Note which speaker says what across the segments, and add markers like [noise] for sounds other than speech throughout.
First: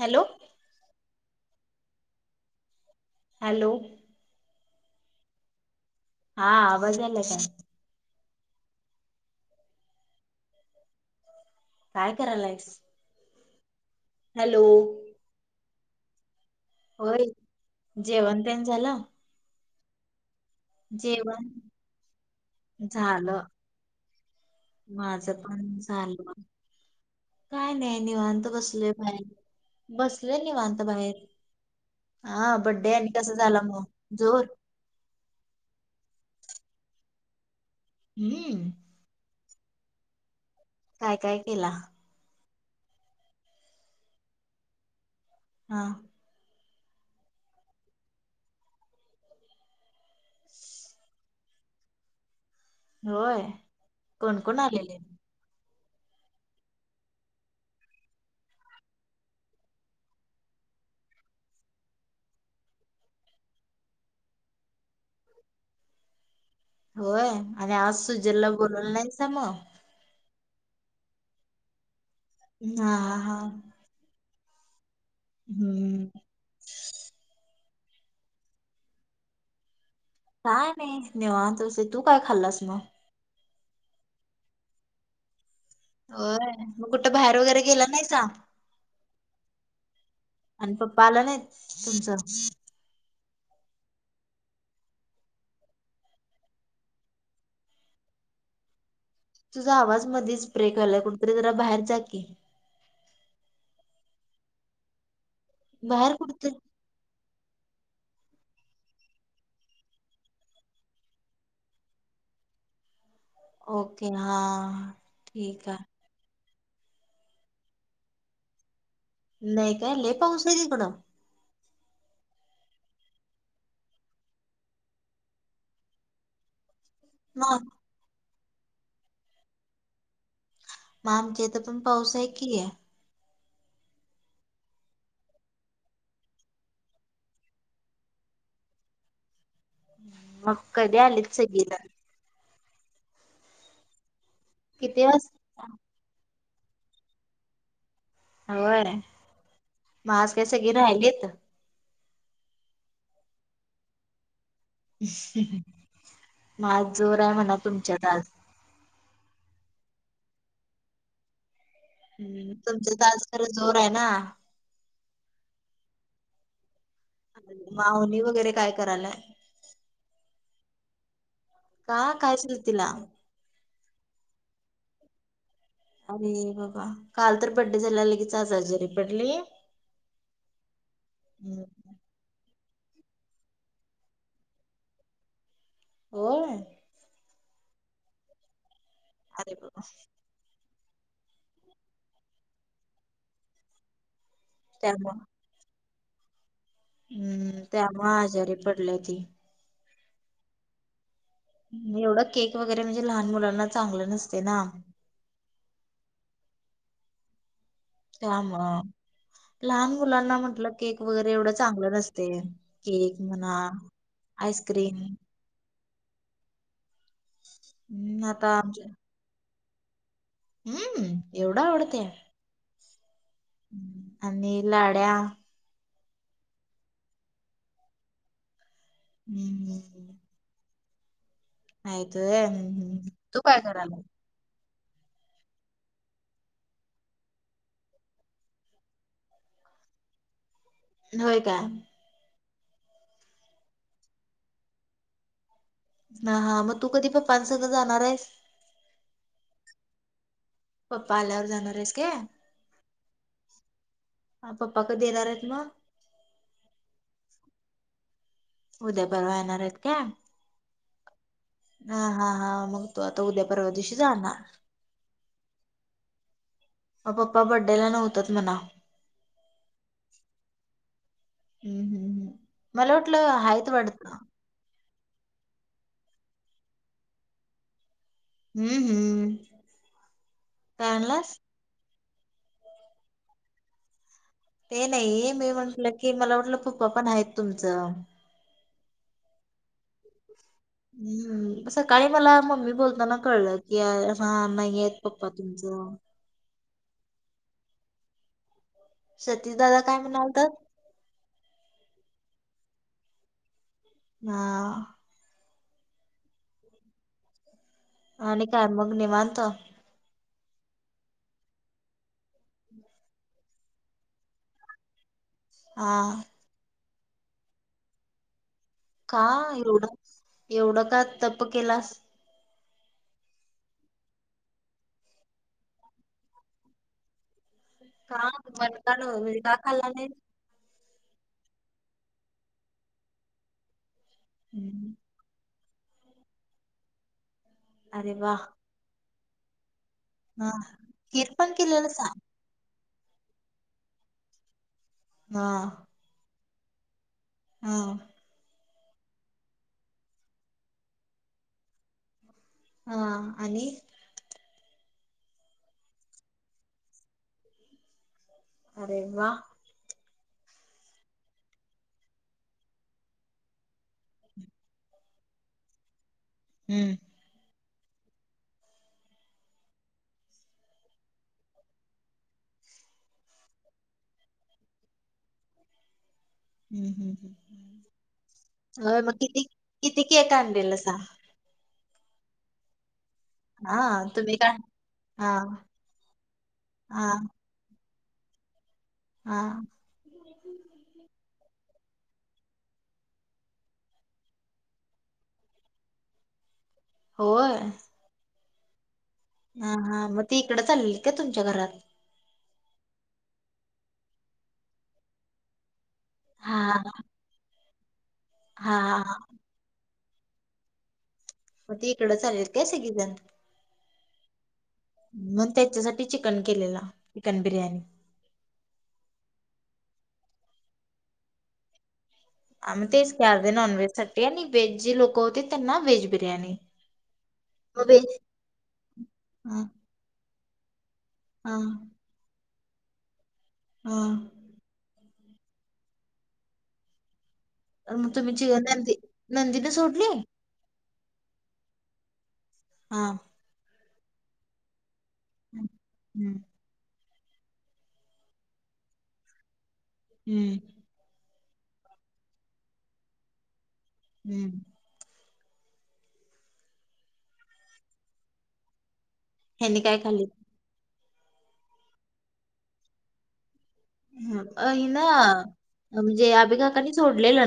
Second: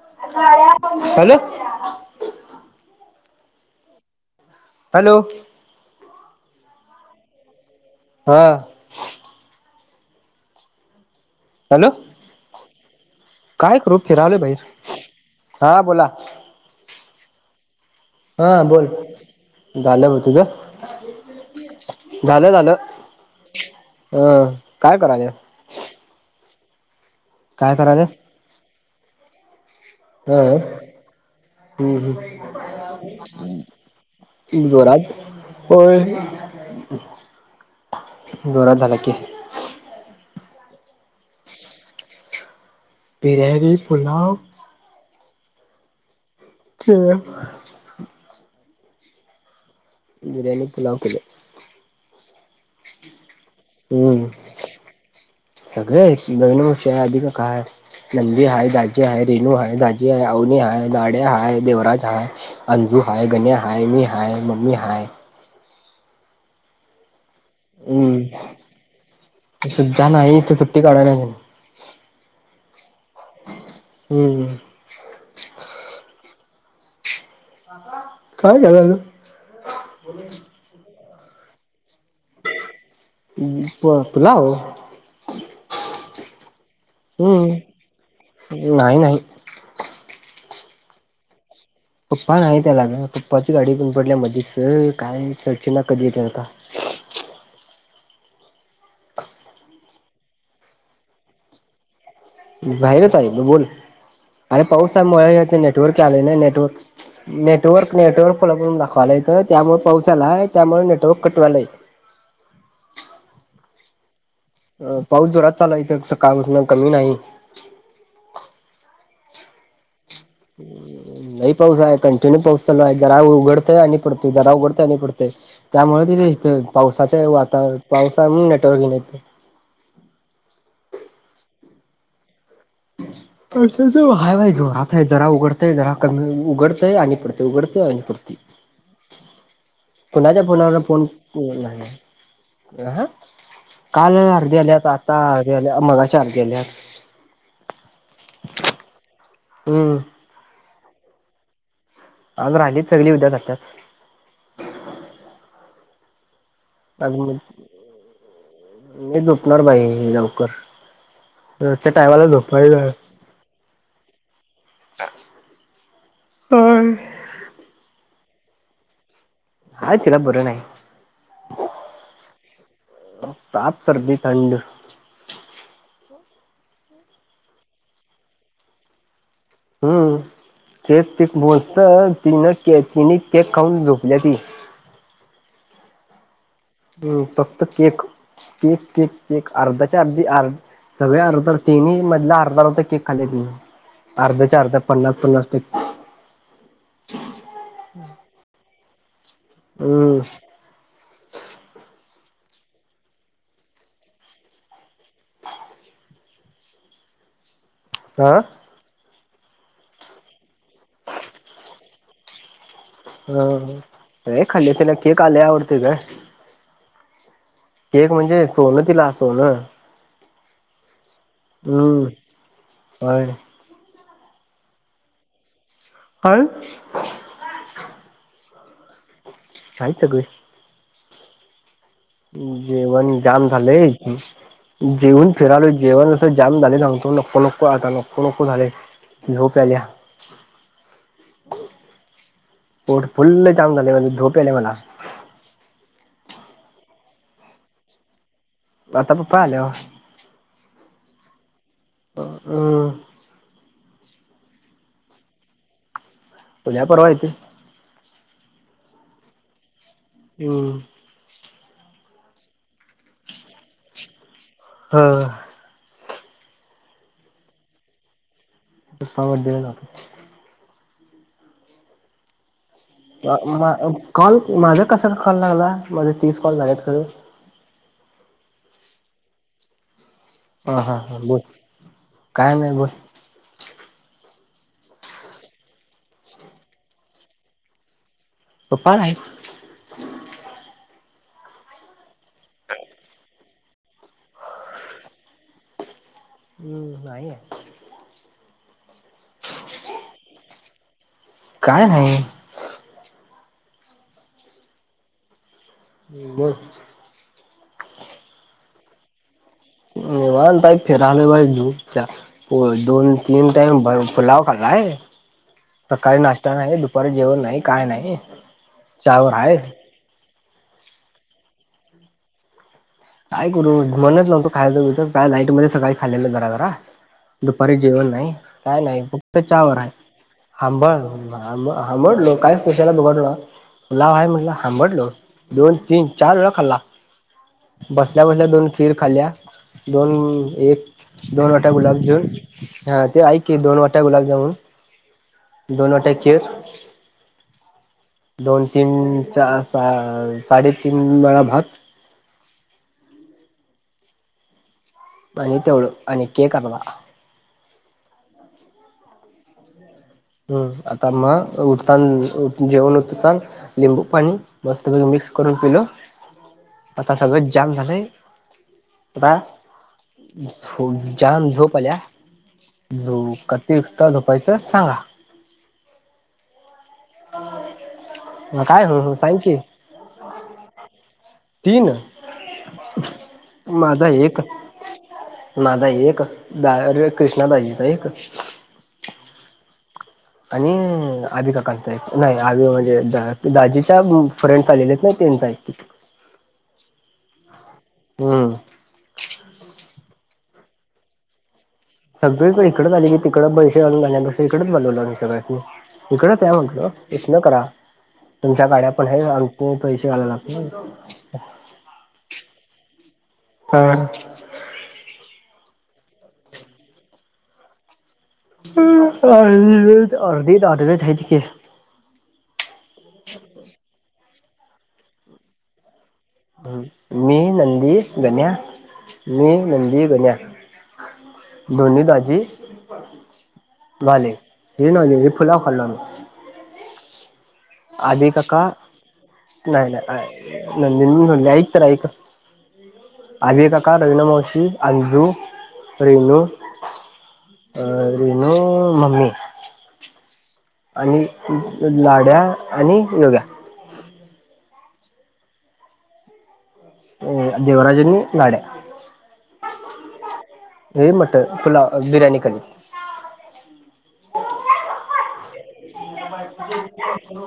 Speaker 1: Hello
Speaker 2: hello.
Speaker 1: Hello.
Speaker 2: Hello.
Speaker 1: हा आवाज येतोय काय
Speaker 2: हा. हॅलो
Speaker 1: काय करायलायस.
Speaker 2: काय करू फिरावले
Speaker 1: हॅलो
Speaker 2: बाईर हा बोला.
Speaker 1: होय जेवण
Speaker 2: हा
Speaker 1: देन
Speaker 2: बोल
Speaker 1: झालं.
Speaker 2: झालं म तुझ
Speaker 1: जेवण
Speaker 2: झालं झालं.
Speaker 1: झालं
Speaker 2: काय करायले
Speaker 1: माझं पण चालू काय नाही निवांत बसलोय बाहेर बसलय निवांत बाहेर हा बड्डे आणि
Speaker 2: हम्म
Speaker 1: कसा झाला मग जोर
Speaker 2: हम् जोरात होय
Speaker 1: हम्म
Speaker 2: जोरात झाला कि
Speaker 1: काय काय केला
Speaker 2: बिरयाणी पुलाव
Speaker 1: हा.
Speaker 2: ठी आहे. बिरयाणीी पुलाव कले
Speaker 1: होय
Speaker 2: हम्म
Speaker 1: कोण कोण आलेले.
Speaker 2: सगळे बगनाष आधी का काय नंदवी हाय दाजी हाय रेनू हाय दाजी आहेय अवनी हाय दाड्या हय देवराज हाय अजी तू हाय गन्या हय मी हय म्मी हाय
Speaker 1: होय आणि आज
Speaker 2: हम्म
Speaker 1: सुजलला बोलला नाही स मग?
Speaker 2: सुद्धा नाही सुट्टी काढून
Speaker 1: हा हा हा.
Speaker 2: हम्म.
Speaker 1: हम्म.
Speaker 2: काय जगा त
Speaker 1: काय नाही निवांत बसले तु काय खाल्लस मग?
Speaker 2: प फुला हो
Speaker 1: होय मग कुठं बाहेर वगैरे गेला नाहीसा
Speaker 2: नाही नाही
Speaker 1: आणि पप्पाला आला नाहीत? तुमचं
Speaker 2: उपान येतला ना पप्पाची गाडी पण पडल्या मध्येच काय चर्चेना कधी येेते आता
Speaker 1: तुझा आवाज मधच ब्रेक आलाय कुठतरी जरा बाहेर जा का
Speaker 2: बाहेरच आहे बोल अरे पाऊसामुळे नेटवर्क
Speaker 1: बाहेर
Speaker 2: केले ना
Speaker 1: कुठतरी
Speaker 2: नेटवर्क नटवर्क नटवर्क खो करून दाखवाला येत त्यामुळे पाऊस आलाय त्यामुळे नेटवर्क कटवालाय
Speaker 1: ओके. हा
Speaker 2: पाऊस जराात
Speaker 1: ठीक
Speaker 2: चालू इथं काम कमी नाही
Speaker 1: नाही काय लेफ्ट
Speaker 2: नाही पाऊस आहे कंटिन्यू पाऊस चालू आहे जरा उघडतय आणि पडतोय जरा उघडतय आणि पडतंय त्यामुळे तिथे पावसाचे
Speaker 1: मग
Speaker 2: वातावरण पावसा म्ह नेटवर्क येइना
Speaker 1: आमच्या इथं पण पाऊसा आहे की आहे?
Speaker 2: हय जोरात आहे जरा उघडतय जरा कमी उघडतय आणि पुडते उघडतय आणि पुडती कोणाच्या
Speaker 1: मग
Speaker 2: फोनवर
Speaker 1: कधी
Speaker 2: फोन
Speaker 1: आलीत सगळीजण
Speaker 2: काल अर्धे आलेत
Speaker 1: किती
Speaker 2: आता
Speaker 1: वाज
Speaker 2: अर्धे आल्या मगाचे आले गेल्यास.
Speaker 1: होय आज काय सगळी राहिलेत
Speaker 2: आज राहिली सगळी उद्या जातातच
Speaker 1: ह
Speaker 2: अ मी झोपणार बाई लवकर रोजच्या टायमाला
Speaker 1: हम्म
Speaker 2: झोपायचं
Speaker 1: तुमचं तर आज ख जोर आहे ना?
Speaker 2: हम्म.
Speaker 1: माऊली वगैरे काय करायला?
Speaker 2: हाय तिला बरं नाही.
Speaker 1: का काय झालं तिला
Speaker 2: साप सर्दी थंड
Speaker 1: अरे बाबा काल तर बड्डे झाला लगेच आज जरी पडली
Speaker 2: हम्म तेच त
Speaker 1: हम्म,
Speaker 2: बसत ती न चिने केक खाऊन झोपल्या ती
Speaker 1: होय.
Speaker 2: ह फक्त केक केक केक केक
Speaker 1: अरे बाबा
Speaker 2: अर्ध्याच्या अर्धी अर् सगळे अर्ध तीन मधला अर्धा रता केक खाल्त अर्ध्याच्या अर्ध्या पन्नास
Speaker 1: त्यामुळं
Speaker 2: पन्नास टक्के
Speaker 1: हम्म त्यामुळे आजारी पडले ती
Speaker 2: हम्म
Speaker 1: एवढं केक वगैरे म्हणजे लहान मुलांना चांगलं नसते ना
Speaker 2: हा
Speaker 1: त्या मूळे लहान मुलांना म्हंटलं केक वगैरे एवढं चांगलं नसतय.
Speaker 2: हं हं लाय खाल्ली तीन केक लय आवडतोय गं. केक
Speaker 1: हम्म,
Speaker 2: म्हणजे
Speaker 1: आता आमच्या
Speaker 2: सोनं तिला सोनं.
Speaker 1: हम्म. एवढं आवडते
Speaker 2: हम्म व्हय.
Speaker 1: हम्म, आणि लाड्या.
Speaker 2: हाय. हैत
Speaker 1: हम्म,
Speaker 2: सगळी.
Speaker 1: आहेत होय. हम्म, हम्म.
Speaker 2: जेवण
Speaker 1: तू
Speaker 2: जाम
Speaker 1: काय
Speaker 2: झालय.
Speaker 1: करायला
Speaker 2: जेवून फिरालोय जेवण अस जाम झालय सांगतो नको नको आता नको नको झालय. झोप येल्या.
Speaker 1: होय काय.
Speaker 2: पोट फुल्ल जाम झालय झोप यायल्या मला.
Speaker 1: हा हा म तू कधी पप्पांसगं जाणार हैस.
Speaker 2: आता पप्पा आल्यावर.
Speaker 1: पप्पा आल्यावर जाणार. आहेस
Speaker 2: हमम..
Speaker 1: आ पप्पा कधी येणार आहेत म?
Speaker 2: उद्या परर्वा येतल.
Speaker 1: उद्या परवा येणार हैत काय.
Speaker 2: हम्.
Speaker 1: हा हा हा मग तू आता उद्या परर्वा दिवशी जाणार.
Speaker 2: हं.
Speaker 1: म पप्पा बड्डे ला नव्हतत म्हणाव.
Speaker 2: [unintelligible] बड्डे झाला.
Speaker 1: हम् हम् हम्.
Speaker 2: मा अ कॉल माझा कसाकाय कॉल लागला माझे तीस कॉल झाल्यात खरं.
Speaker 1: हम् हम्.
Speaker 2: हा हा हा बोल काय नाई बोल.
Speaker 1: ते नाई मी म्हंटलं की मला वाटलं पप्पा पण हैत तुमचं.
Speaker 2: पप्पा नाहीत.
Speaker 1: हम्म सकाळी मला मम्मी बोलताना कळलं की हा नाईत पप्पा तुमचं. हो.
Speaker 2: हम्म नाही हैत.
Speaker 1: सतीश दादा काय म्हणालतात?
Speaker 2: काय नाही.
Speaker 1: हां.
Speaker 2: हमम बोल.
Speaker 1: आणि काय मग निवांत.
Speaker 2: निवांत हाय फिरालोय बाई झोप जास्त होय दोन तीन टाइम बाई पुलाव खाललाय. नाही
Speaker 1: हा
Speaker 2: सकाळी नास्टा नाही दुपारी जेवण नाही काय नाही.
Speaker 1: का
Speaker 2: चहावर आहे
Speaker 1: एवढंच एवढं का तप केलास?
Speaker 2: काय करू मनच नव्हतं खायायचं [unintelligible] काय लाईट मध्ये सकाळी खाल्लेलं जरा जरा. दुपारी जेवण
Speaker 1: का
Speaker 2: नाही काय नाही
Speaker 1: मनकाड
Speaker 2: फक्त
Speaker 1: म्हणजे का
Speaker 2: चावर
Speaker 1: खाल्ला
Speaker 2: हाय
Speaker 1: नाही
Speaker 2: हांबळ हांबळ हांबाळा. हांबडलो काय फुशाला दुघडला लाव हाय म्हटलं
Speaker 1: हम्म.
Speaker 2: हांबडलो. दोन, तीन, चार वेळा खाल्ला
Speaker 1: अरे
Speaker 2: बसल्या
Speaker 1: वा
Speaker 2: बसल्या दोन खीर खाल्ल्या. दोन
Speaker 1: हा
Speaker 2: एक
Speaker 1: खीर
Speaker 2: दोन
Speaker 1: पण
Speaker 2: वाटा
Speaker 1: केलेलं सांग
Speaker 2: गुलाबजामून. हा ते ऐक की दोन वाटा गुलाबजामुन
Speaker 1: हा
Speaker 2: दोन वाट्या खीर
Speaker 1: हा
Speaker 2: दोन, तीन, चार, सा साडेतीन वेळा भात.
Speaker 1: हां आणि.
Speaker 2: अनीत एवळ अन के करमला
Speaker 1: अरे वा
Speaker 2: हम्म आता मग उठता जेवण उठतान लिंबू पाणी मस्त व मि करून केल
Speaker 1: हम्म
Speaker 2: आता सगळ जाम झालंय आता झो जाम झोपल्या झो कतीता झोपायचं सांगा
Speaker 1: हम् हम्
Speaker 2: काय
Speaker 1: ह् मग
Speaker 2: हो सांग
Speaker 1: किती
Speaker 2: की
Speaker 1: किती कि का आणडेल अस
Speaker 2: तीन
Speaker 1: हा
Speaker 2: माझा
Speaker 1: तुम्ही
Speaker 2: एक
Speaker 1: का हा
Speaker 2: माझा एक
Speaker 1: हा
Speaker 2: दरे कृष्णादााजीचा एक
Speaker 1: हा
Speaker 2: आणि आभी काकांचा नाही आभी म्हणजे दाजीच्या फ्रेंडस आलेले ना तेयत
Speaker 1: होय
Speaker 2: हम्म
Speaker 1: हा हा मग ती इकडें चाललेल का तुमच्या घरात?
Speaker 2: सगळीकडे इकचली क तिकडे पैसेण्या इकडेच बलवलंोम्हीगळ्यांनी इकडच आहे
Speaker 1: हा
Speaker 2: म्हंटलं इ न करा तुमच्या
Speaker 1: हा
Speaker 2: गाड्या पण
Speaker 1: हा
Speaker 2: हे पैसे आले लागणार
Speaker 1: मग ते इकडं चालेल काय सगीझन
Speaker 2: हा
Speaker 1: त्याच्यासाठी चिकन केलेला चिकन बिर्याणी
Speaker 2: अ अर्ध अला त क
Speaker 1: आम् तेच काय अधे नॉन व्हेजसाठीठी आणि व्हेज जे लोक होते त्यांना व्हेज बिर्याणी.
Speaker 2: मी
Speaker 1: मग
Speaker 2: नंदी
Speaker 1: व्हेज
Speaker 2: गन्या मी
Speaker 1: हा
Speaker 2: नंदी बन्या
Speaker 1: हा
Speaker 2: दोन्ही दाजी झाले
Speaker 1: हा
Speaker 2: हेले फुलफलन
Speaker 1: तर मग
Speaker 2: आधी
Speaker 1: तुम्ही चि
Speaker 2: काका
Speaker 1: नंदी नंदीन
Speaker 2: नाही
Speaker 1: सोडली?
Speaker 2: नाही नली ऐकत ऐक
Speaker 1: हा
Speaker 2: आ का का रवीना मावशी अंजू
Speaker 1: हम्म
Speaker 2: रेनू अ रनु ममीमी
Speaker 1: हम्म
Speaker 2: आणि लाड्या आणि योगा
Speaker 1: हम्म
Speaker 2: अ देवराजननी लाडा
Speaker 1: हनी काय खाली?
Speaker 2: हे मटर फुला बिर्याणी खली
Speaker 1: ह अना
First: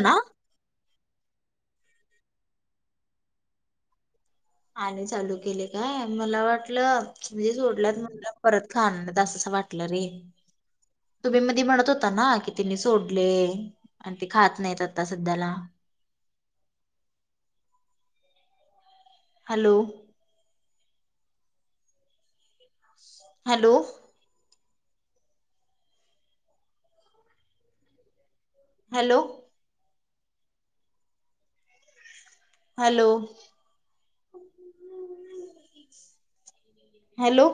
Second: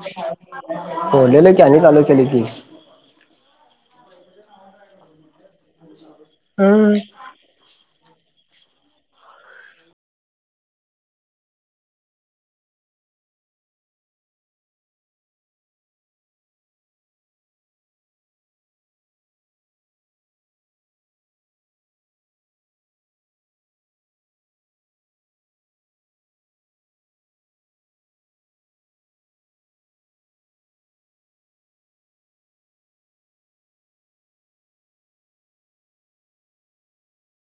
Speaker 1: ना
Speaker 2: बलेलं कीनी चालू केली ती
Speaker 1: आले चालू केले काय मला
Speaker 2: हम्म
Speaker 1: वाटलं म्हणजे सोडल्यात तला परत खाान दास असं वाटलं रे तुम्ही मधी म्हणत होता ना कि तिने सोडले आणि ते खात नाहीत आता सध्याला [inaudible] [inaudible] hello hello hello hello hello